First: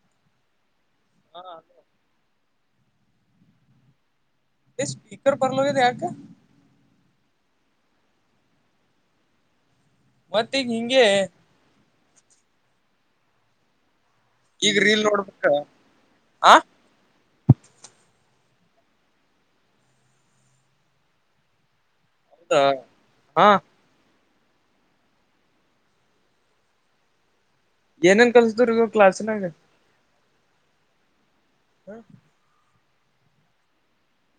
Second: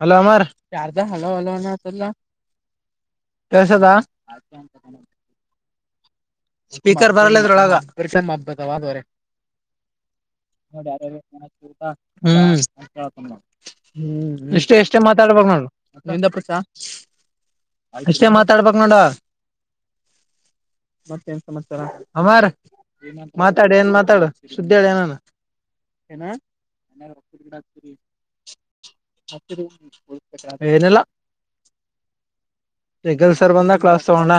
Hello ಅಮಾರ್ ಹಾ ಅದೇ ಕೇಳಿಸದ. ಸ್ಪೀಕರ್ ಬರಲಾಗದ ಯಾಕ ಸ್ಪೀಕರ್ ಬರಲ್ಲ ಅದ್ರೊಳಗ ಮತ್ತ ಈಗ ಹಿಂಗೆ ಹ್ಮ್ ಹ್ಮ್ ಈಗ ಇಷ್ಟೇ ಎಷ್ಟೇ ರೀಲ್ ನೋಡ್ಬೇಕ ಮಾತಾಬೇಕ್ ನೋಡು ಆ ಎಷ್ಟೇ ಮಾತಾಡಬೇಕು ನೋಡ ಅಮಾರ್ ಹೌದಾ ಹಾ ಮಾತಾಡು ಏನ್ ಮಾತಾಡು ಸುದ್ದಿ ಹೇಳ್ ಏನಾರ ಏನನ್ ಕಲ್ಟ್ರಿ ನೀವು ಕ್ಲಾಸ್ನಾಗ [inaudible] ಏನಲ್ಲ ಹಾ ರೆಗಲ್ ಸರ್ ಬಂದ ಕ್ರಾಸ್ ತಗೊಂಡ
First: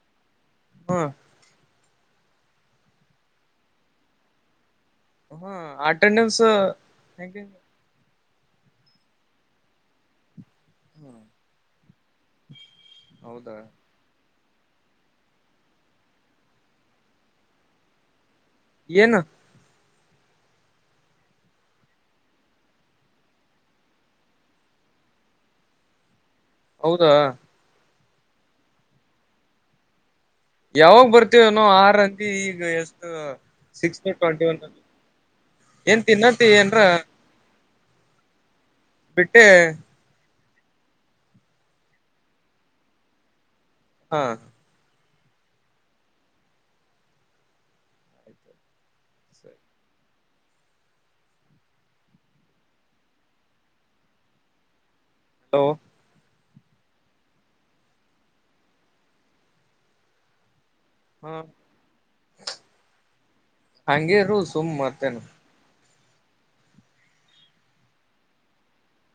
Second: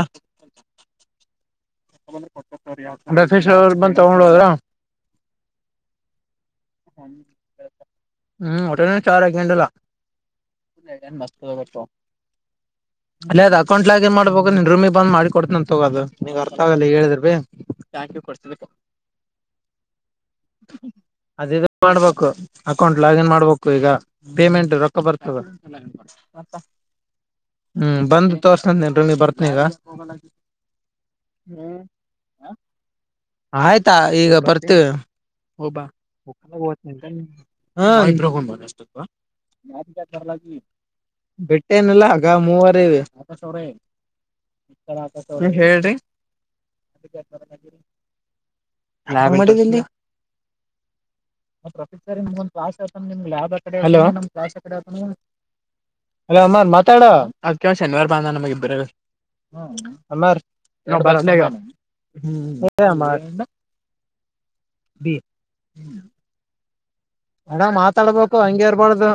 ಹಾ ಲೋಕಿ ಸರ್ ಬಂತೊಂದೋದ್ರ ಹಾ ಅಟೆಂಡೆನ್ಸ್ ಹೇಗೆ ಹ್ಮ್ ಅಟೆಂಡೆನ್ಸ್ಯಾರು ಕೆಂದಿಲ್ಲ ಹ ಮತ ಹೌದಾ ಅಲ್ಲದ ಅಕೌಂಟ್ ಲಾಗಿನ್ ಅಕೌಂಟ್ ಲಾಗಿನ್ ಮಾಡಬೇಕು ಗ್ರೂಮೆಗೆ ಬಂದು ಲಾಗಿನ್ ಮಾಡ್ತೀನಿ ಹೇಳಿದರೆ ನಿನಗೆ ಅರ್ಥ ಆಗಲ್ಲ ಏನು ಇದು ಮಾಡಬೇಕು ಅಕೌಂಟ್ ಲಾಗಿನ್ ಮಾಡಬೇಕು ಈಗ ಪೇಮೆಂಟ್ ರೊಕ್ಕ ಬರ್ತದೆ ಹೌದಾ ಹ್ಮ್ ಬಂದು ತೋರ್ಸನೀ ಬಂದ್ ನೀರೂಮ್ ಬರ್ತನಿ ಈಗ ಯಾವಾಗ ಬರ್ತೀವೋ ಆರ್ ಅಂತಿ ಈಗ ಎಷ್ಟು ಸಿಕ್ಸ್ ಟ್ವೆಂಟಿ ಒನ್ ಹ ಬ ಏನ್ ತಿನ್ನತಿ ಹ ಏನ್ರ ಇ ಬತ ಬಿಟ್ಟೆ ಬೆಟ್ಟೇನಲ್ಲ ಆಗ ಮೂವರೆ ಇವೆ ಹಾ ನೀ ಹೇಳ್ರಿ ಹೆಂಗೆಮಾಡಿದರೆ ಹೆಲೋ ಹಲೋ ಅಲ ಅಮರ್ ಮಾತಾಡ ಅದ್ಕ ಶನಿವಾರ ಭಾನುವಾರ ನಮಗ ಇಬ್ಬರ ಅಮರ್ ಕ್ಲಾಸ್ ಹ ನಾಗೆ ಹ್ಮ ಹಂಗೆ ಇರು ಸುಮ್ ಮತ್ತೇನು ಅಣ್ಣ ಮಾತಾಡ್ಬೇಕು ಹಂಗೆ ಇರ್ಬಾರ್ದು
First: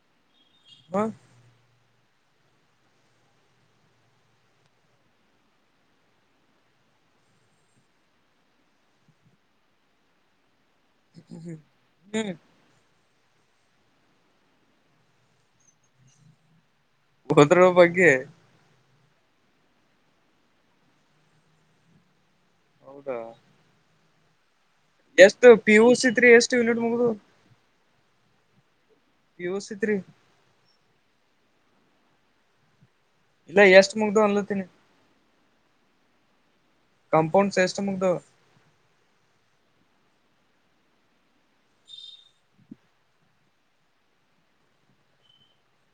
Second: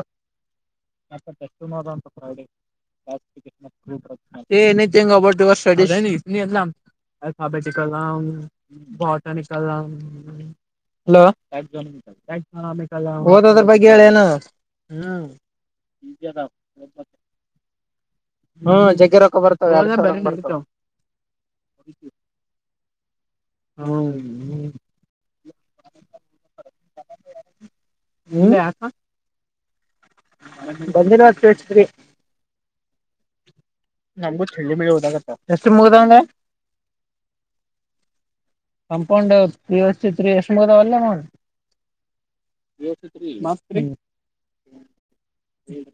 ಹಾ ಷ್ಟು [unintelligible] ನೊಬ ಸ್ಟ ಎ ಆಥಾಮೆಟಿಕಲ್ ಆ್ [unintelligible] ಹ್ಮ್ ಹೆಲೋ ಓದೋದ್ರು ಬಗ್ಗೆ ಹೇಳೇನು ಹ ಹೋದದ್ರು ಬಗ್ಗೆ ಹ್ಮ ಜಗ್ಗೆ ರೊಕ್ಕ ಬರ್ತವೆ ಹೌದಾ ಹ್ಮಞ ಹ್ಞ ಎಷ್ಟು ಪಿಯುಸಿದು ಎಷ್ಟು ನೆಟ್ ಮುಗಿದವು ನೀ ಯಕ ಯೂಸಿ ತ್ರಿ ಬಂದಿಲ್ಲ ತಿಳಿಸಿದ್ರಿ ಇಲ್ಲ ಎಷ್ಟು ನಮಗು ಚಳ್ಳಿ ಬೆಳಿ ಓದಾಗತ್ತ ಎಷ್ಟು ಮುಗ್ದಂಡೆ ಕಾಂಪೌಂಡ್ ಸೆಕ್ಸ್ ಕಂಪೌಂಡ್ ತ್ರೀ ವಷ್ಟಿ ತ್ರೀ ಅಷ್ದಲ್ಲೇ ಮಾಡ್ ದ ಮಾಸ್ [unintelligible]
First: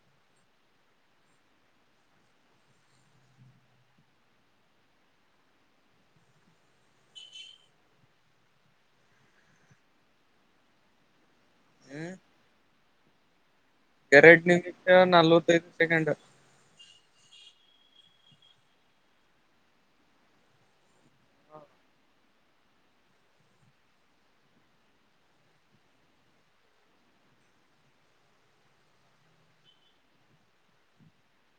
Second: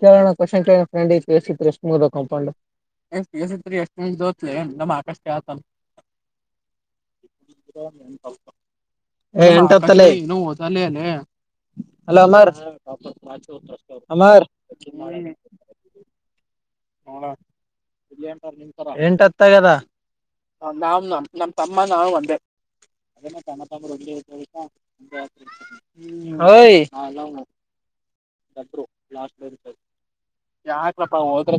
ಕೇಳೋಣ ಕಷನ್ೇಳ ್ರಂಡ ಕಸಿದ್ರ ಸದ ಕಂಪೌಂಡ್ ಎಷ್ಟ ಪ ಎಸ್ತ್ ಎಷ್ಟು ದೋತ್ಲೆ ನಮ್ಮ್ಕಷ್ಟ ಆತಲ್ಲ. [unintelligible] ಇನ್ನೂ ಓದಲ್ಲೆ ಲ್ಲೇ. ಹ್ಮ ಹಲೋ ಅಲರ್ರ್. ಎರೆಡ್ ನಿಮಿಷ ನಲ್ವತ್ತೈದು ಸೆಕೆಂಡ್. ಎಂಟು ಹತ್ತಾಗ್ಯದ. ನಾವ್ ನಮ್ ನಮ್ ತಮ್ಮ ನಾವು ಒಂದೆ. ಅದೇನೊ ತಮ್ಮ ತಮ್ಮರು ಒಟ್ಟಿಗೇ [unintelligible] ಏಯ್. ಯಾಕಪ್ಪಾ ಹೋದ್ರೆ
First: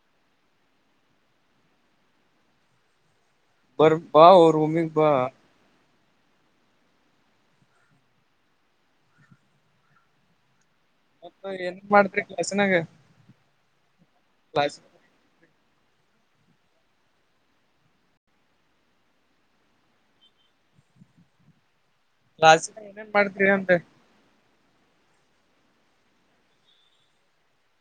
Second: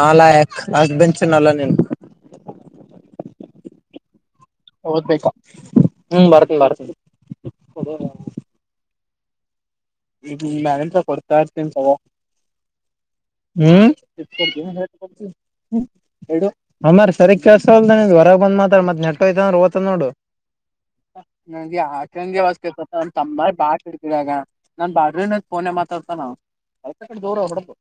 ನಾಲಾಯಕ್ ಹಸ್ಬಂಡ್ [unintelligible] ಬರ್ ಬಾ ವೋ ರೂಮಿಗ್ ಬಾ. ಹ್ಮ್ ಬರ್ತೀನಿ ಬರ್ತೀನಿ. ಈ ಮ್ಯಾಲಿಂತ್ರ ಕೊಡ್ತಾ ಮತ್ತ ಇರ್ತೀನ ಏನ್ ತೊಗೊ ಮಾಡ್ತ್ರಿ ಕ್ಲಾಸಿನಾಗ ಹ್ಮ್ ಕ್ಲಾಸ್ ಹ್ಮ್ ಇಡು ಅಣ್ಣಾರ ಸರಿಗ್ ಕೆಲ್ಸ ವಲ್ದು ಹೊರಗ ಮಾತಾಡು ಮತ್ ನೆಟ ಹೋಯ್ತ ಅಂದ್ರ ಹೋತದ ನೋಡು. [unintelligible] [unintelligible] ಕ್ಲಾಸಿನಾಗ ಏನೇನ್ ಮಾಡ್ತೀರಿ ಅಂದೆ ನಾನ್ ಬಾಜುನೆ ನಿಂತು ಫೋನ್ ನ್ಯಾಗ ಮಾತಾಡ್ತಾನವ ಅದನ ಅಕಡೆ ದೂರ ಹೋಬುಡಬಕು.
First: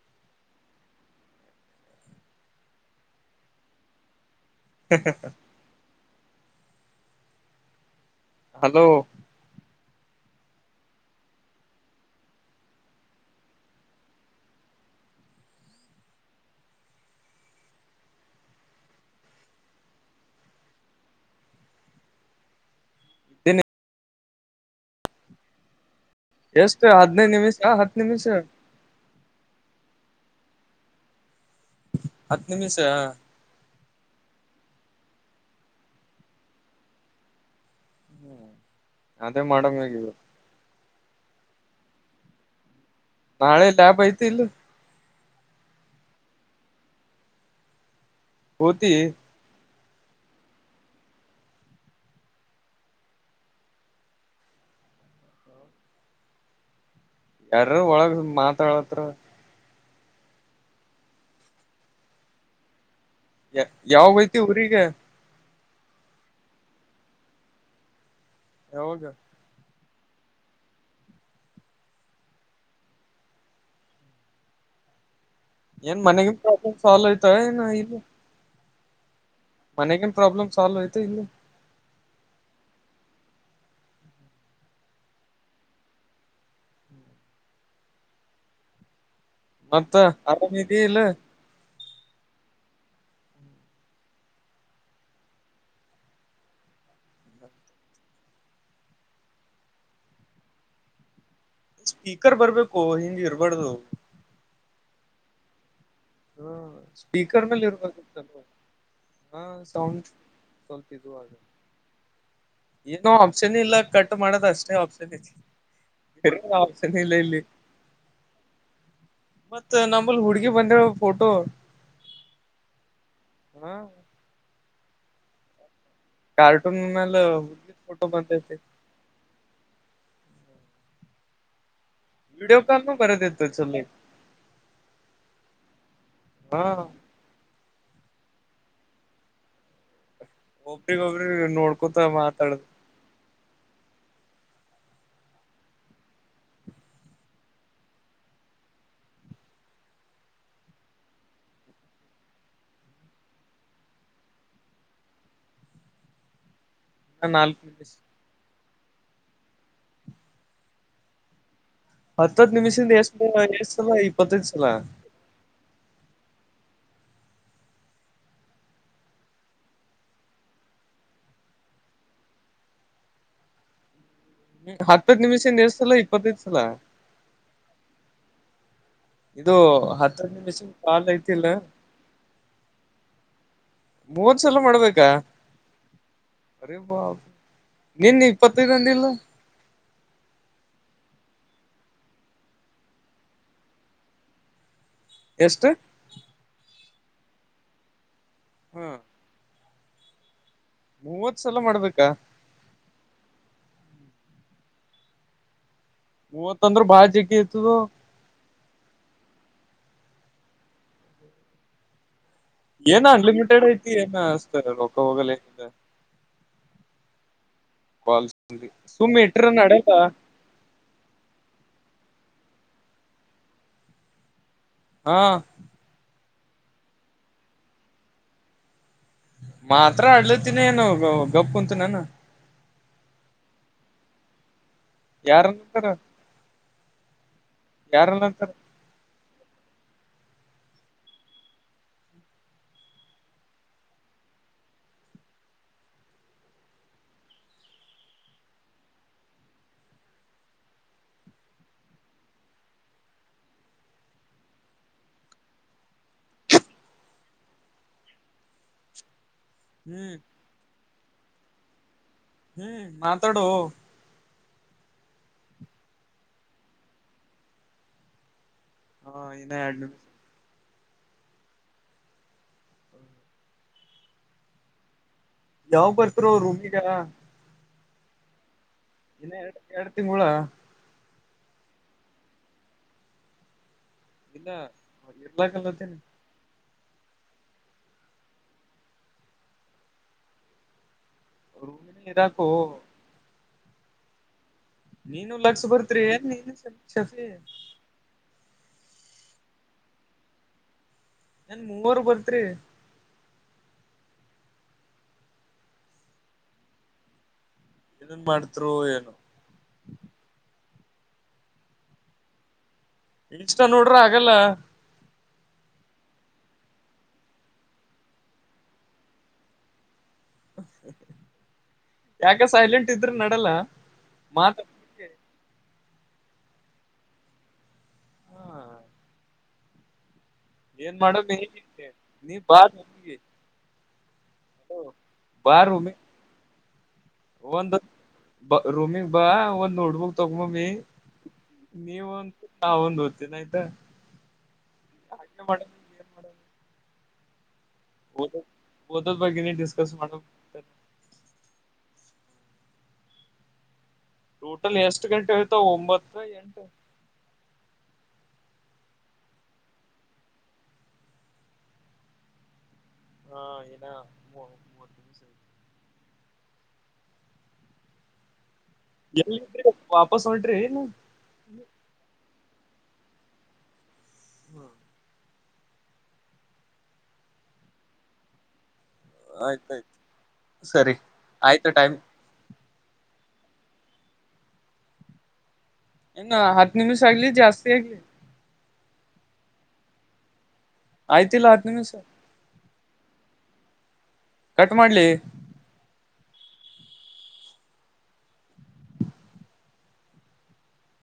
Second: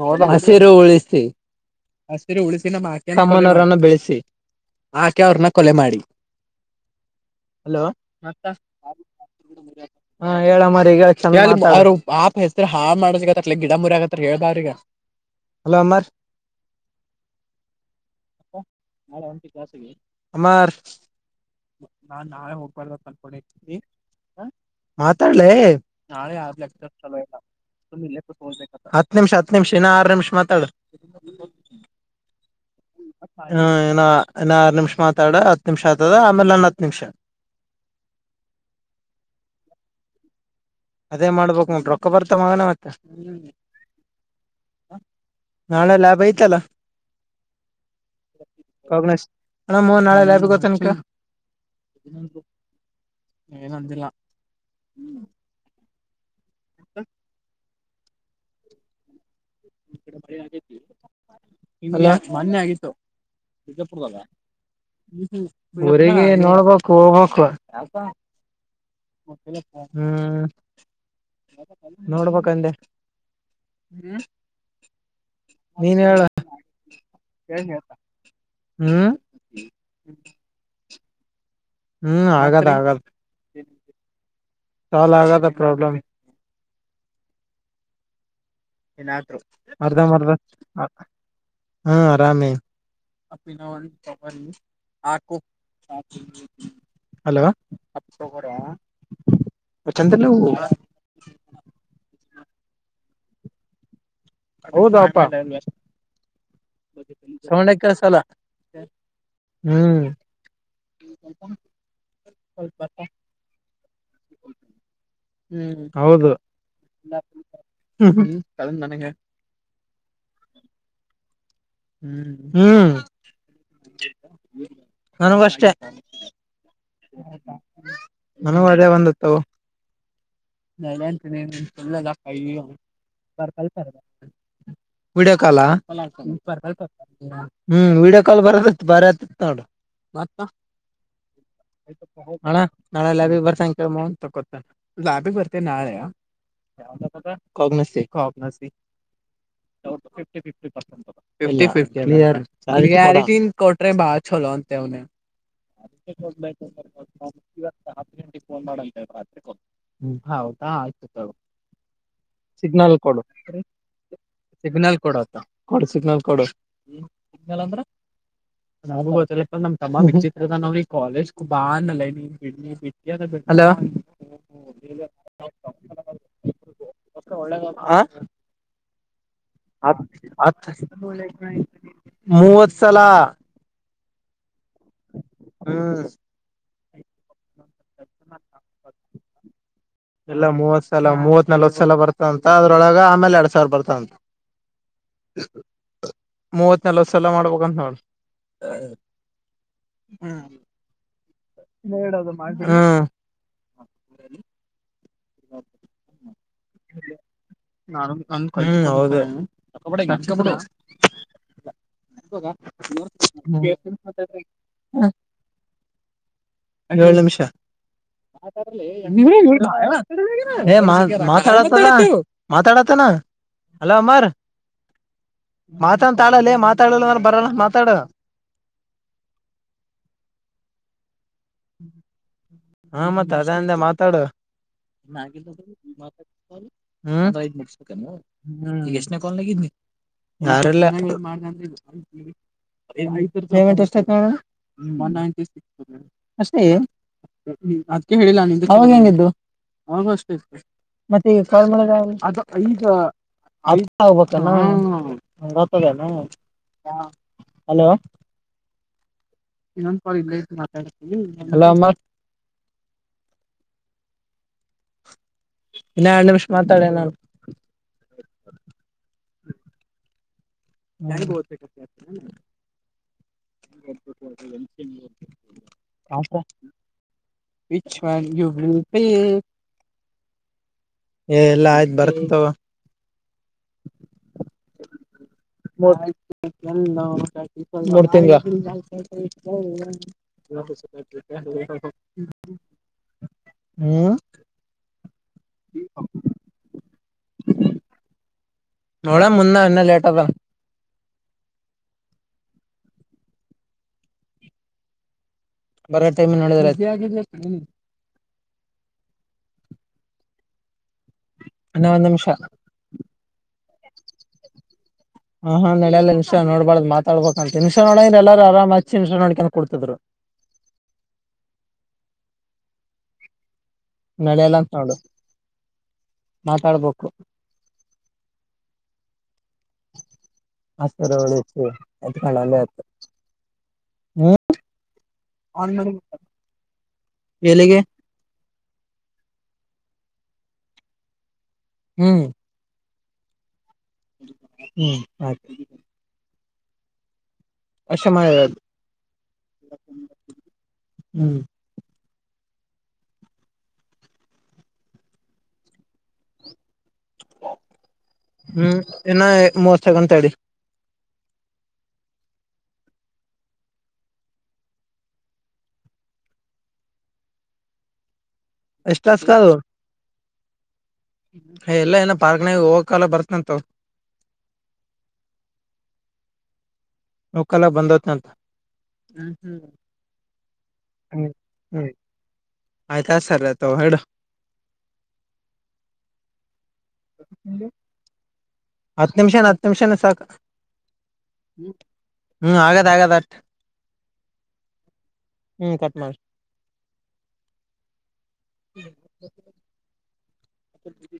ನೋಡ ಹಸಿರು ಉಳಿಸಿ. ಹಸಿರು ಉಳಿಸಿ [unintelligible] ಆಕೆ ಅವ್ರನ್ನ ಕೊಲೆ ಮಾಡಿ ಹಲೋ ಹಲೋ [inaudible] ಹಾ ಹೇಳ ಮರಿ ಈಗ ಚಂದ ಮಾತಾಡ [unintelligible] ಹಾಳ ಮಾದಕತ್ತರ ಗಿಡ ಮುರೆ ಕತರ ಹೇಳ ಬಾ ಅವ್ರಿಗೆ. ಹಲೋ ಅಮರ್ [inaudible] ಅಮರ್ ನಾನ್ ನಾಳೆ ಹೋಗಬಾರ್ದು ಅತ್ ಇದ್ದೀನಿ ಅನ್ಕೊಂಡಿನಿ. ಹ ಮಾತಾಡ್ಲ ಲೆ ಎಷ್ಟು ಹದ್ನೈದು ನಿಮಿಷ ಹತ್ ನಿಮಿಷ [unintelligible] ಹತ್ತು ನಿಮಿಷ ಹತ್ತು ನಿಮಿಷ ಇನ್ನ ಆರು ನಿಮಿಷ ಮಾತಾಡು. ಹತ್ತ್ ನಿಮಿಷಾ. ಹ ಇನ ಇನ್ ಆರು ನಿಮಿಷ್ ಮಾತಾಡ ಹತ್ತು ನಿಮಷ ಆತದ ಆಮೇಲೆ ಇನ್ನ ಹತ್ತು ನಿಮಿಷ. ಹ್ಮ ಅದೇ ಮಾಡಂಗ ಆಗಿದ್ರೂ. ಅದೇ ಮಾಡ್ಬೇಕು ಮತ ರೊಕ್ಕ ಬರ್ತ ಮಗನ ಮತ್ತ. ನಾಳೆ ಲ್ಯಾಬ್ ಐತಿ ಇಲ್ಲ ನಾಳೆ ಲ್ಯಾಬ್ ಐತಲ್ಲ ಹೋತಿ ಹಣ ಮೂ ನಾಳೆ ಲ್ಯಬಿಗೋತನತ. ಏನಂದಿಲ್ಲ ಹ ಯಾರ್ರೂ ಒಳಗ ಮಾತಾಡತ್ರ. ಇಲ್ಲಾ ಮನ್ನೆ ಆಗಿತ್ತು. ಯಾವಾಗ ಐತಿ ಊರಿಗೆ ಊರಿಗೆ ನೋಡ್ಬಕು ಹೋಗ್ಬಕು. ಹೌದು ಹ್ಮ್ ನೋಡ್ಬೇಕಂದೆ ಹ್ಮ್ ಏನ್ ಮನೆಗನ್ ಪ್ರಾಬ್ಲಮ್ ಸಾಲ್ವ್ ಐತಾ ಏನ ಇಲ್ಲ. ಹ್ಮ್ ಮನೆಗಿನ್ ಪ್ರಾಬ್ಲಮ್ ಸಾಲ್ವ ಆಯ್ತಾ ಇಲ್ಲ. ಹ್ಮ್ ಆಗದ ಆಗದ ಸಾಲ್ವ್ ಆಗದ ಪ್ರಾಬ್ಲಮ್. ಮತ್ತ ಅರ್ಧ ಮರ್ದ್ ಆರಾಮ ಇದಿ ಹಾ ಇಲ್ಲ ಆರಾಮವಿ. [inaudible] ಹಲೋ ಚಂದಿಲವು. ಸ್ಪೀಕರ್ ಬರ್ಬೇಕೊ ಹಿಂಗ ಇರ್ಬಾರ್ದು. ಹೌದ ಅಪ್ಪ ಹ ಸ್ಪೀಕರ್ ಮೇಲೆ ಸೌಂಡೇ ಕೆಳ್ಸಲ್ಲ ಇರ್ಬೇಕಿತ್ತಲ್ವ ಹಾ ಹ್ಮ್. ಸೌಂಡ್ ಸ್ವಲ್ಪ ಇದು ಆಗ [inaudible] ಏನೋ ಒಪ್ಶನೇ ಇಲ್ಲ ಕಟ್ ಮಾಡೋದ ಅಷ್ಟೇ ಒಪ್ಶನ್ ಐತಿ. ಹ್ಮ್ ಹೌದು ಬೇರೆ ಆಪ್ಷನ್ ಇಲ್ಲ ಇಲ್ಲಿ ಹ್ಮ ಮತ್ ನಂಬಲ್ಲಿ ಹುಡ್ಗಿ [unintelligible] ಫೋಟೋ. ಹ್ಮ್ ಹ್ಮ್ ಹ ನನಗು ಅಷ್ಟೆ. ಕಾರ್ಟುನಲ್ಲೆ ಹುಡುಗಿ ಫೋಟೋ ಬಂದೈತಿ. ನನಗೂ [inaudible] [unintelligible] ವಿಡಿಯೋ ಕಾಲ್ನು ಬರೋದಿತ್ತು ಚಲ ವಿಡಿಯೋ ಕಾಲ್ ಹಾ, ಹಾ ಹ್ಮ ವಿಡಿಯೋ ಕಾಲ್ ಬರದಿತ್ತ್ ಬಾರಿ ಆತಿತ್ತ್ ನೋಡು. ಒಬ್ರಿಗ್ ಒಬ್ರಿಗಿ ನೋಡ್ಕೊತ ಅಣ ಮಾತಾಡದ. ನಾಳೆ ಲ್ಯಾಬಿಗಿ ಬರ್ತ್ನ ಕೇಳ್ [unintelligible] ಲ್ಯಾಬಿಗಿ ಬರ್ತೆನ್ ನಾಳೇ. [unintelligible] ಫಿಫ್ಟಿ, ಫಿಫ್ಟಿ ಗ್ಯಾರೆಂಟಿ ಕೊಟ್ರೆ ಬಾಳ ಚಲೋ ಅಂತೇವ್ನೆ. [inaudible] ಫೋನ್ ಮಾಡ ಅಂತ ಹೇಳ್ ರಾತ್ರಿ ಕೊ ಹೌದಾ ಆಯ್ತು ತೊಗೊ. ಹತ್ತತ್ ನಿಮಿಷದಿಂದ ಸಿಗ್ನಲ್ ಕೊಡು ಎಷ್ಟ ಎಷ್ಟ್ ಸಲ ಇಪ್ಪತ್ತೈದ್ ಸಲ ಸಿಗ್ನಲ್ ಕೊಡೋತ, ಕೊಡು ಸಿಗ್ನಲ್ ಕೊಡು ಸಿಗ್ನಲ್ ಸಿಗ್ನೇಲ ಅಂದ್ರ. [unintelligible] ಹಲೋ, ಹತ್ತುಗ ನಿಮಿಷ ನಿಲ್ಸಲ್ಲ ಇಪ್ಪತ್ತೈದಸಲ. ಹಾ, ಇದು ಹತ್ತ ಐದ್ ನಿಮಿಷ ಹತ್ ಕಾಲ್ನು ಹೇತಿಲ್ಲನಾ. ಮೂವತ್ ಸಲ ಮೂವತ್ತ್ ಸಲ ಮಾಡ್ಬೇಕಾ, ಹ್ಮ, ಅರೆೇ ಬಾ ನಿನ್ನಿ ನೀ ಇಪ್ಪತ್ತಂದಿಲ್ಲ. ಎಲ್ಲಾ ಮೂವತ್ ಸಲ ಮೂವತ್ ನಲ್ವತ್ ಸಲ ಬರ್ತವ ಅಂತ ಅದ್ರೊಳಗ ಆಮೇಲ ಎರಡ್ ಸಾವಿರ ಬರ್ತಾವಂತ. ಎಷ್ಟ, ಮೂವತ್ ನಲ್ವತ್ ಸಲ ಮಾಡ್ಬೇಕಂತ ನೋಡ್ ಹಾ ಹ್ಮ. ಮೂವತ್ ಸಲ ಮಾಡ್ಬೇಕಾ, ಹ್ಮ. [inaudible] ಮೂವತ್ತ ಅಂದ್ರ ಬಾಳ ಜಿಗ್ಗಿ ಅತ್ದ್ದೊ. ಹ್ಮ ಹೌದು. ಏನ ಅನ್ಲಿಮಿಟೆಡ್ ಐತಿ ಏನ ಅಷ್ಟ ರೊಕ್ಕ ಹೋಗಲ್ಲೆ. ಏಳ ನಿಮಿಷ. ಕಾಲ್ ಹ ಸುಮ್ಮ್ ಇಟ್ರ ನಡಲ್ಲ ಮಾ ಮಾತಾಡತ ಮಾತಾಡತನಾ ಹಲೋ ಅಮರ್ ಹಾ ಮಾತ ಅಂತ ಆಡಲ್ಲೇ ಮಾತಾಡಲ್ಲಂದ್ರ ಬರೋಣ ಮಾತಾಡ ಮಾತ್ರ ಅಡ್ಲತಿನಿ ಏನು ಗಪ್ ಅಂತು ನಾನು ಹಾ ಮತ್ತೆ ಅದಂದೆ ಮಾತಾಡು ಯಾರನ್ನಂತಾರ ಯಾರನ್ನಂತಾರ [unintelligible] ಯಾರು ಇಲ್ಲ ಪೇಮೆಂಟ್ ಎಷ್ಟಾಯ್ತು ನೋಡು ಅದಕ್ಕೆ ಹೇಳಿದ್ದು ನಿನಗೆ ಅವನೆಷ್ಟು ಮತ್ತೀಗ ಫೋನ್ ಮಾಡಿದ್ರು ಅವನು ಅಲ್ಲಿ ತರಬೇಕಲ್ಲ ಹಲೋ [inaudible] ಇನ್ನೊಂದ ಹ್ಮ್ ಕಾಲೇಜಿಇದೆ ಮಾತಾಡು ಹಲೋ ಅಮರ್ ಹ್ಮ್ ಮಾತಾಡು ಇನ್ನ ಎರಡು ನಿಮಷ ಮಾತಾಡ ನಾನು ಹಾ ನಿನ್ನ ಎರಡು ನಿಮಿಷ ನನಗೂ ಗೊತ್ತು ಹ [inaudible] [unintelligible] ಯಾವಾಗ ಬರ್ತೀರೋ ರೂಮಿಗೆ ವಿಚ್ ವನ್ ಯು ಇನ್ನ ಎರಡು ಎರಡು ತಿಂಗಳು ಏ ಎಲ್ಲಾ ಆಯ್ತು ಬರ್ತಿನ್ ತಗೋ ಇಲ್ಲ ಇರ್ಲಾಗಲ್ಲತ್ತೇನ ಮೋದ [unintelligible] ಮೂರ್ ತಿಂಗಳು ರೂಮಿನ ಇರಾಕು ಹ್ಮ್ ನೀನು ಲಕ್ಷ ಬರ್ತ್ರಿ ಏನ್ ನೀನು ಶಫಿ ನೋಡ ಮುಂದ ಇನ್ನ ಲೇಟ್ ಅದ ಏನು ಮೂವರ್ ಬರ್ತೀರಿ ಬರ ಟೈಮ್ ನೋಡಿದ ನ್ನನ್ ಮಾಡ್ತ್ರು ಏನು ಅಣ್ಣ ಒಂದ ನಿಮಿಷ ಇಷ್ಟ ನೋಡಿದ್ರೆ ಆಗಲ್ಲ ಹಾ ಹ ನಡಲ್ಲ ನಿಮಷ ನೋಡ್ಳ್ದ ಮಾತಾಡ್ಬೇಕ ಅಂತ ನಿಮಷ ನೋಡ್ರ ಎಲ್ಲರು ಆರ್ಚ್ಚಿ ನೋಡ್ಕೊಂಡು ಕುಡ್ತಿದ್ ಯಾಕೆ ಸೈಲೆಂಟ್ ಇದ್ರು ನೋಡಲ್ಲ ನಡೆಯಲ್ಲಂತ ನೋಡು ಮಾತಾಡ್ಬೇಕು ಹಾ ಏನ್ ಎಷ್ಟಾದರೂ ಮಾಡಮ್ ಉಳಿಯಿತು ನೀ ಬಾ ರೂಮಿಗೆ ಬಾ ರೂಮಿ [unintelligible] ಎಲ್ಲಿಗೆ ರೂಮಿಗೆ ಬಾ ಹುಡುಗರೆ ತಗೊಂಡ್ ಬಂದೀನಿ ಹಾ ಅವನದು ಚೆನ್ನಾಗಿ ಆಯ್ತಾ ಹ್ಮ್ ಹಾಗೆ ಮಾಡ ಹಾಗಯತ ಅಷ್ಟೆ ಹ ಮಾಡಿರೋದು ಕದ ಬಗ್ಗನಿ ಡಿಸ್ಕಸ್ ಮಾಡ ಹ್ಮ್ ಟೋಟಲ್ ಎಷ್ಟು ಗಂಟೆ ಹೊಯ್ತಾವ ಒಂಬತ್ತು ಎಂಟು ಹ್ಮ್ ಇನ್ನ [unintelligible] ತಡಿ ಹಾ ಇನ್ನ ಮೂ ಎಷ್ಟ್ ಟಾಸ್ಕ್ ಎಲ್ಲ ಅದು ಇದ್ರಿ ವಾಪಾಸ್ ಹೊಂಟ್ರಿ ಏನ್ ಹೇ ಇಲ್ಲ ಇನ್ನ ಪಾರ್ಕ್ನಾಗ ಹೋಗೋಕಾಲ ಬರ್ತ್ನ್ ಅಂತ ತಗೋ. ಹ್ಮ ನೋಕಲ್ಲ ಬಂದೈತಂತ. ಆಯ್ತಾಯ್ತು ಸರಿ ಆಯ್ತು ಟೈಮ್. ಆಯ್ತು ಸರಿ ಆಯ್ತ್ ತಗೋ ಇಡು. ಇನ್ನ ಹತ್ತು ನಿಮಿಷ ಆಗ್ಲಿ ಜಾಸ್ತಿ ಆಗ್ಲಿ. ಹತ್ತು ನಿಮಿಷನ ಹತ್ತು ನಿಮಿಷಾನೆ ಸಾಕು ಆಯ್ತಿಲ್ಲ ಹತ್ ನಿಮಿಷ. ಹ್ಮ್ ಆಗದ್ ಆಗದ ಅಟ್ ಕಟ್ ಮಾಡ್ಲಿ ಹ್ಮ್ ಕಟ್ ಮಾಡ್ ಹ್ಮ [inaudible]